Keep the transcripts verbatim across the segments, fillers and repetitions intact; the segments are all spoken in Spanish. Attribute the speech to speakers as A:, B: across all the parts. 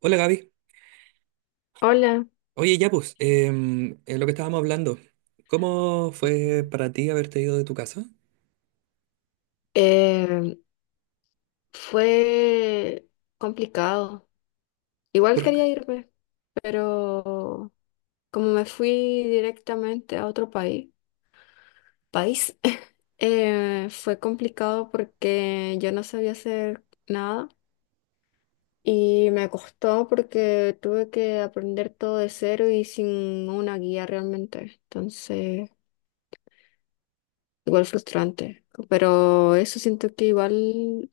A: Hola Gaby.
B: Hola,
A: Oye, ya pues, em, en lo que estábamos hablando, ¿cómo fue para ti haberte ido de tu casa?
B: eh, fue complicado. Igual
A: Porque,
B: quería irme, pero como me fui directamente a otro país, país, eh, fue complicado porque yo no sabía hacer nada y me costó porque tuve que aprender todo de cero y sin una guía realmente. Entonces, igual frustrante. Pero eso siento que igual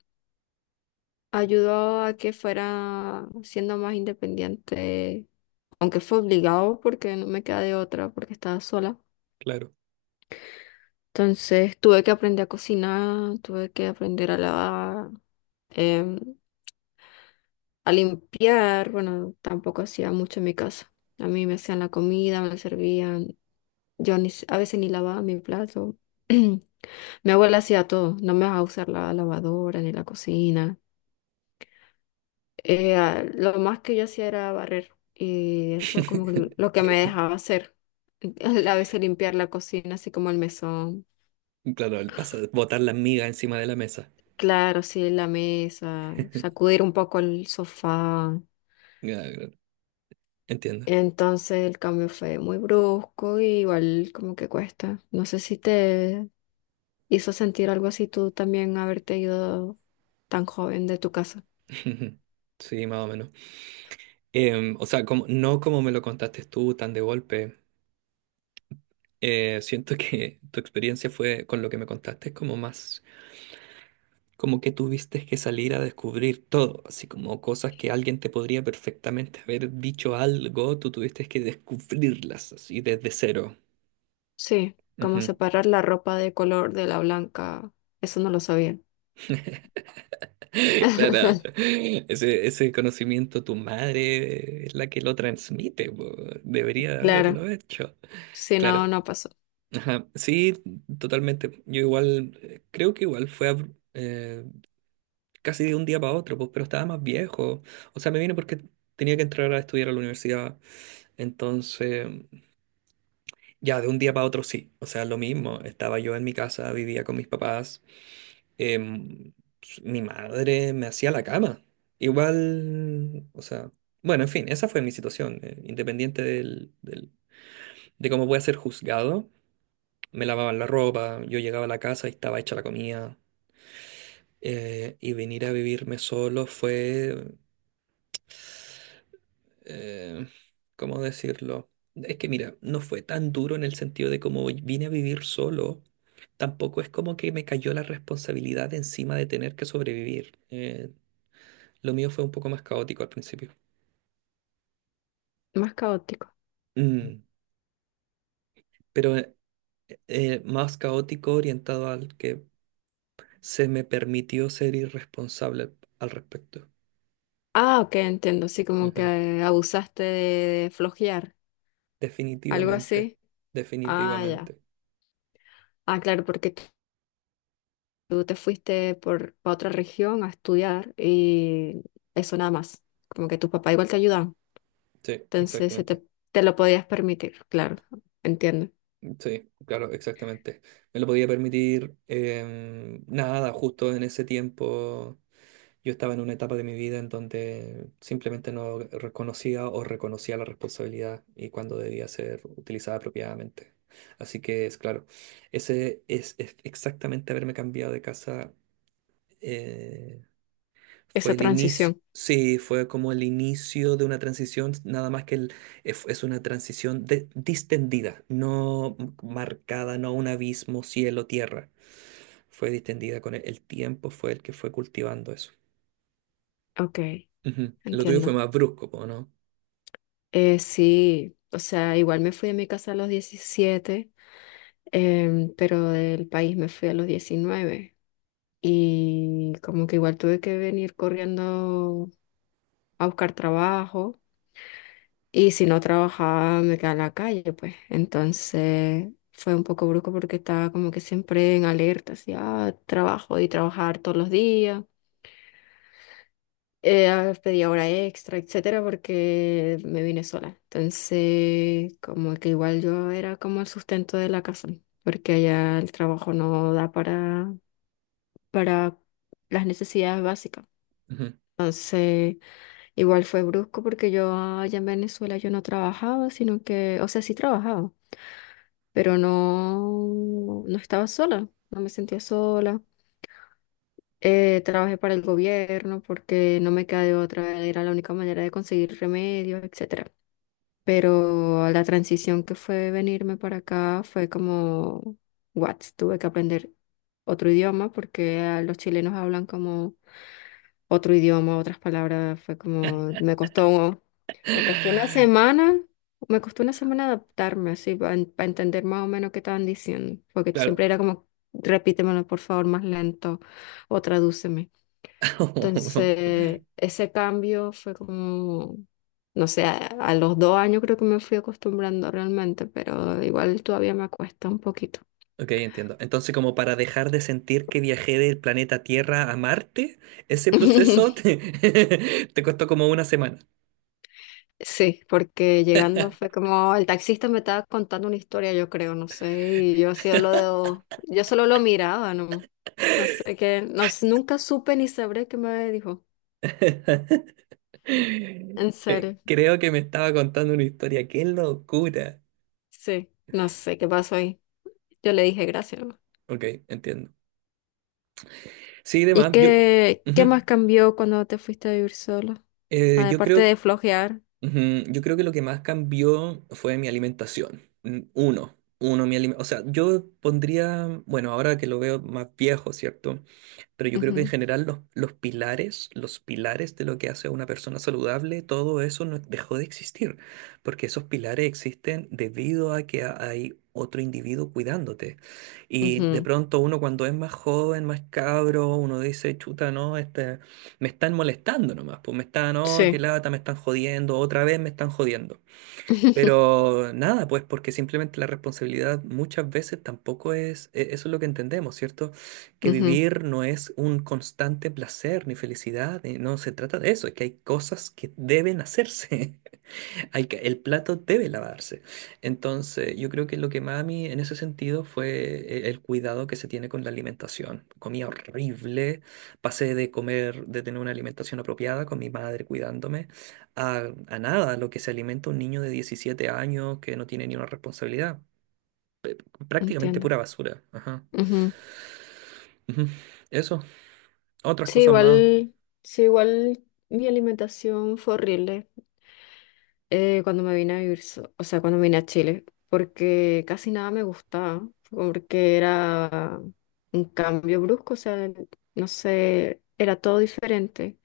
B: ayudó a que fuera siendo más independiente, aunque fue obligado porque no me quedé de otra, porque estaba sola.
A: claro.
B: Entonces tuve que aprender a cocinar, tuve que aprender a lavar, em, a limpiar. Bueno, tampoco hacía mucho en mi casa. A mí me hacían la comida, me la servían. Yo ni, s- a veces ni lavaba mi plato. Mi abuela hacía todo, no me dejaba usar la lavadora ni la cocina. Eh, a- lo más que yo hacía era barrer y eso es como que lo que me dejaba hacer. A veces limpiar la cocina, así como el mesón.
A: Claro, el paso de botar las migas encima de la mesa.
B: Claro, sí, la mesa, sacudir un poco el sofá.
A: Ya, claro, entiendo.
B: Entonces el cambio fue muy brusco y igual como que cuesta. No sé si te hizo sentir algo así tú también haberte ido tan joven de tu casa.
A: Sí, más o menos. Em, o sea, como, no como me lo contaste tú tan de golpe. Eh, siento que tu experiencia fue con lo que me contaste es como más como que tuviste que salir a descubrir todo, así como cosas que alguien te podría perfectamente haber dicho algo, tú tuviste que descubrirlas así desde cero.
B: Sí, como
A: Ujú.
B: separar la ropa de color de la blanca, eso no lo sabía.
A: Claro, ese, ese conocimiento tu madre es la que lo transmite, po, debería de
B: Claro.
A: haberlo hecho.
B: Sí, no,
A: Claro,
B: no pasó.
A: ajá. Sí, totalmente. Yo igual, eh, creo que igual fue abru- eh, casi de un día para otro, pues, pero estaba más viejo. O sea, me vine porque tenía que entrar a estudiar a la universidad. Entonces, ya de un día para otro sí, o sea, lo mismo, estaba yo en mi casa, vivía con mis papás, em, s- mi madre me hacía la cama, igual, o sea, bueno, en fin, esa fue mi situación, eh, independiente del, del- de cómo voy a ser juzgado, me lavaban la ropa, yo llegaba a la casa y estaba hecha la comida, eh, y venir a vivirme solo fue eh, ¿cómo decirlo? Es que mira, no fue tan duro en el sentido de como vine a vivir solo, tampoco es como que me cayó la responsabilidad encima de tener que sobrevivir. Eh, lo mío fue un poco más caótico al principio.
B: Más caótico.
A: Mm, pero eh, más caótico orientado al que se me permitió ser irresponsable al respecto.
B: Ah, ok, entiendo. Sí, como
A: Ujú.
B: que abusaste de flojear. Algo
A: Definitivamente,
B: así. Ah, ya.
A: definitivamente.
B: Ah, claro, porque tú tú te fuiste por a otra región a estudiar y eso nada más. Como que tus papás igual te ayudaban.
A: Sí,
B: Entonces se
A: exactamente.
B: te, te lo podías permitir. Claro, entiendo.
A: Sí, claro, exactamente. Me lo podía permitir em, nada, justo en ese tiempo yo estaba en una etapa de mi vida en donde simplemente no reconocía o reconocía la responsabilidad y cuando debía ser utilizada apropiadamente. Así que es claro, ese es, es exactamente haberme cambiado de casa eh, fue
B: Esa
A: el inicio,
B: transición.
A: sí, fue como el inicio de una transición, nada más que el- es, es una transición de- distendida, no marcada, no un abismo, cielo, tierra. Fue distendida con el, el tiempo, fue el que fue cultivando eso.
B: Ok,
A: Ujú. Lo tuyo fue
B: entiendo.
A: más brusco, po, ¿no?
B: Eh, sí, o sea, igual me fui de mi casa a los diecisiete em, pero del país me fui a los diecinueve y como que igual tuve que venir corriendo a buscar trabajo y si no trabajaba me quedaba en la calle, pues. Entonces fue un poco brusco porque estaba como que siempre en alerta, así, ah, trabajo y trabajar todos los días. Eh, ah, pedía hora extra, etcétera, porque me vine sola. Entonces, como que igual yo era como el sustento de la casa, porque allá el trabajo no da para, para las necesidades básicas.
A: Ujú.
B: Entonces, igual fue brusco porque yo allá en Venezuela yo no trabajaba, sino que, o sea, sí trabajaba, pero no, no estaba sola, no me sentía sola. Eh, trabajé para el gobierno porque no me quedaba de otra, era la única manera de conseguir remedios, etcétera. Pero la transición que fue venirme para acá fue como, what, tuve que aprender otro idioma porque a los chilenos hablan como otro idioma, otras palabras, fue como, me costó, me costó una semana, me costó una semana adaptarme así, para entender más o menos qué estaban diciendo, porque
A: Claro.
B: siempre era como, repítemelo por favor más lento o tradúceme. Entonces, ese cambio fue como, no sé, a, a los dos años creo que me fui acostumbrando realmente, pero igual todavía me cuesta un poquito.
A: Ok, entiendo. Entonces, como para dejar de sentir que viajé del planeta Tierra a Marte, ese proceso te, te costó como una semana.
B: Sí, porque llegando fue como el taxista me estaba contando una historia, yo creo, no sé, y yo así lo yo solo lo miraba, no, no sé qué, no, s- nunca supe ni sabré qué me dijo. En
A: Eh,
B: serio,
A: creo que me estaba contando una historia. ¡Qué locura!
B: sí, no sé qué pasó ahí. Yo le dije gracias, nomás.
A: Ok, entiendo. Sí,
B: ¿Y
A: demás, yo,
B: qué, qué
A: ujú.
B: más cambió cuando te fuiste a vivir solo?
A: Eh, yo
B: Aparte
A: creo,
B: de flojear.
A: ujú, yo creo que lo que más cambió fue mi alimentación. Mm, Uno, uno, mi alimentación. O sea, yo pondría, bueno, ahora que lo veo más viejo, ¿cierto? Pero yo creo que en
B: Ujú,
A: general los, los pilares, los pilares de lo que hace a una persona saludable, todo eso no dejó de existir, porque esos pilares existen debido a que ha- hay otro individuo cuidándote. Y de
B: ujú,
A: pronto uno cuando es más joven, más cabro, uno dice, chuta, no, este, me están molestando nomás, pues me están, no, qué
B: sí.
A: lata, me están jodiendo, otra vez me están jodiendo. Pero nada, pues porque simplemente la responsabilidad muchas veces tampoco es, e- eso es lo que entendemos, ¿cierto? Que
B: Ujú.
A: vivir no es un constante placer ni felicidad, eh, no se trata de eso, es que hay cosas que deben hacerse. Hay que, el plato debe lavarse. Entonces, yo creo que lo que más a mí en ese sentido fue eh, el cuidado que se tiene con la alimentación. Comía horrible, pasé de comer, de tener una alimentación apropiada con mi madre cuidándome, a, a nada, lo que se alimenta un niño de diecisiete años que no tiene ni una responsabilidad. Prácticamente
B: Entiendo.
A: pura basura. Ajá. Ujú. Eso, otras
B: Sí,
A: cosas más.
B: igual, sí, igual mi alimentación fue horrible eh, cuando me vine a vivir, so- o sea, cuando me vine a Chile, porque casi nada me gustaba, porque era un cambio brusco, o sea, no sé, era todo diferente.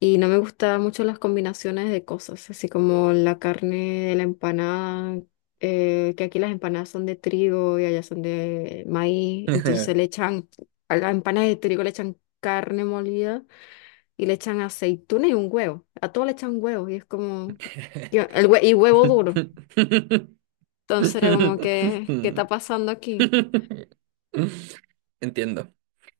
B: Y no me gustaban mucho las combinaciones de cosas, así como la carne de la empanada, eh, que aquí las empanadas son de trigo y allá son de maíz, entonces le echan, a la empanada de trigo le echan carne molida y le echan aceituna y un huevo. A todo le echan huevo y es como, yo- el hue- y huevo duro. Entonces era como que, ¿qué está pasando aquí?
A: Entiendo.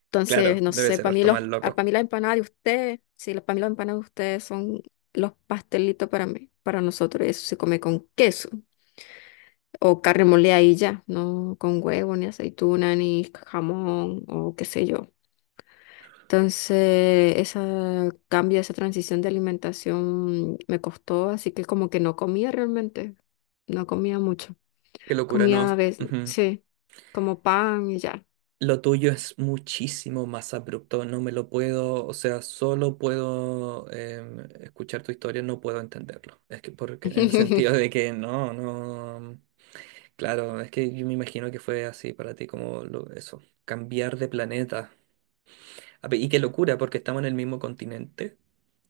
B: Entonces,
A: Claro,
B: no
A: debe
B: sé,
A: ser
B: para mí
A: harto
B: los,
A: más loco.
B: para mí la empanada de ustedes, sí, para mí las empanadas de ustedes son los pastelitos, para mí, para nosotros eso se come con queso o carne molida y ya, no con huevo, ni aceituna, ni jamón o qué sé yo. Entonces, ese cambio, esa transición de alimentación me costó, así que como que no comía realmente. No comía mucho.
A: Qué locura, no.
B: Comía a veces,
A: Ujú.
B: sí, como pan y ya.
A: Lo tuyo es muchísimo más abrupto. No me lo puedo, o sea, solo puedo em, escuchar tu historia, no puedo entenderlo. Es que porque en el sentido de que no, no. Claro, es que yo me imagino que fue así para ti, como lo- eso, cambiar de planeta. A pe- Y qué locura, porque estamos en el mismo continente.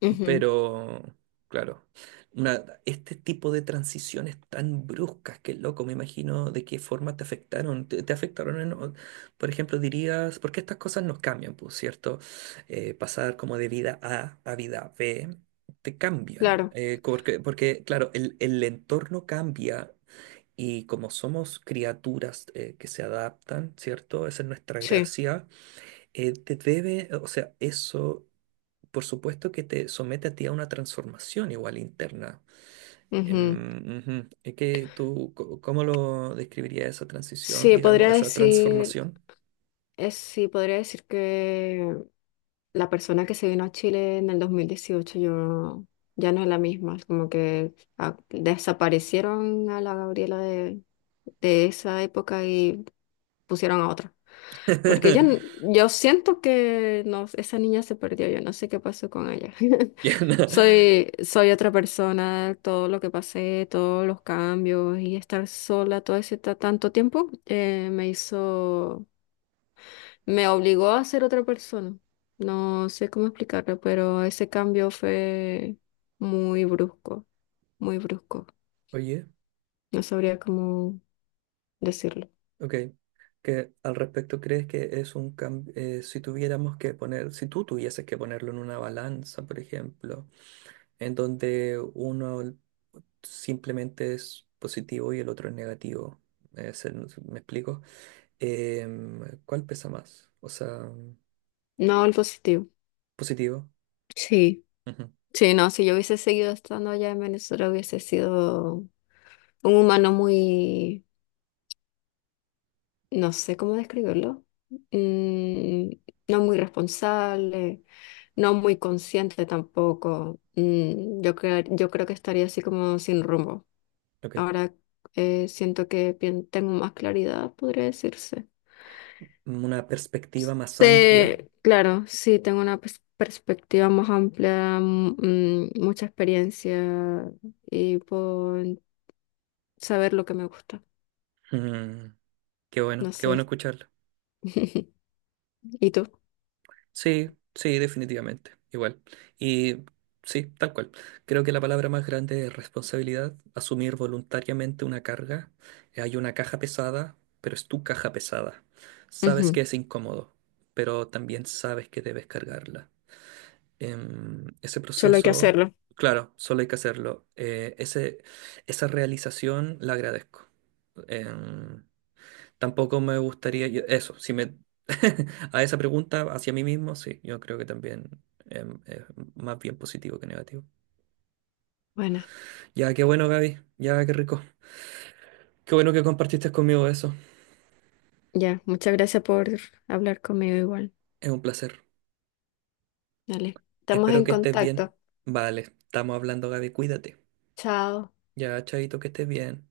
B: Ujú.
A: Pero, claro, una- este tipo de transiciones tan bruscas que loco, me imagino de qué forma te afectaron. Te, te afectaron en, o- por ejemplo, dirías, porque estas cosas nos cambian, pues, ¿cierto? Eh, pasar como de vida A a vida B, te cambian.
B: Claro,
A: eh, porque, porque, claro, el, el entorno cambia y como somos criaturas eh, que se adaptan, ¿cierto? Esa es nuestra
B: sí.
A: gracia. eh, te debe, o sea, eso por supuesto que te somete a ti a una transformación igual interna.
B: Ujú.
A: Em, ujú. Es que tú, co- ¿cómo lo describirías esa transición,
B: Sí, podría
A: digamos, esa
B: decir,
A: transformación?
B: es, sí, podría decir que la persona que se vino a Chile en el dos mil dieciocho yo ya no es la misma. Es como que ah, desaparecieron a la Gabriela de, de esa época y pusieron a otra. Porque yo, n- yo siento que no, esa niña se perdió, yo no sé qué pasó con ella.
A: Ya, no.
B: Soy, soy otra persona, todo lo que pasé, todos los cambios y estar sola todo ese ta- tanto tiempo eh, me hizo, me obligó a ser otra persona. No sé cómo explicarlo, pero ese cambio fue muy brusco, muy brusco.
A: Oye,
B: No sabría cómo decirlo.
A: ok. Que al respecto crees que es un cambio, si tuviéramos que poner, si tú tuvieses que ponerlo en una balanza, por ejemplo, en donde uno simplemente es positivo y el otro es negativo. Eh, se- ¿me explico? Em, ¿cuál pesa más? O sea,
B: No, el positivo.
A: positivo.
B: Sí.
A: Ujú,
B: Sí, no, si yo hubiese seguido estando allá en Venezuela hubiese sido un humano muy, no sé cómo describirlo, mm, no muy responsable, no muy consciente tampoco. Mm, yo, cre- yo creo que estaría así como sin rumbo.
A: ok.
B: Ahora eh, siento que pien- tengo más claridad, podría decirse.
A: Una perspectiva más
B: Sí,
A: amplia.
B: claro, sí, tengo una pers- perspectiva más amplia, mm, mm, mucha experiencia y puedo saber lo que me gusta.
A: Mm, qué bueno,
B: No
A: qué bueno
B: sé.
A: escucharlo.
B: ¿Y tú?
A: Sí, sí, definitivamente. Igual. Y sí, tal cual. Creo que la palabra más grande es responsabilidad, asumir voluntariamente una carga. Hay una caja pesada, pero es tu caja pesada. Sabes que
B: Ujú.
A: es incómodo, pero también sabes que debes cargarla. em, ese
B: Solo hay que
A: proceso,
B: hacerlo.
A: claro, solo hay que hacerlo. Eh, ese, esa realización la agradezco. Em, tampoco me gustaría, yo- eso, si me a esa pregunta hacia mí mismo, sí, yo creo que también em, es más bien positivo que negativo.
B: Bueno,
A: Ya, qué bueno, Gaby, ya, qué rico. Qué bueno que compartiste conmigo eso.
B: ya. Muchas gracias por hablar conmigo igual.
A: Es un placer.
B: Dale. Estamos
A: Espero
B: en
A: que estés bien.
B: contacto.
A: Vale, estamos hablando, Gaby, cuídate.
B: Chao.
A: Ya, chaito, que estés bien.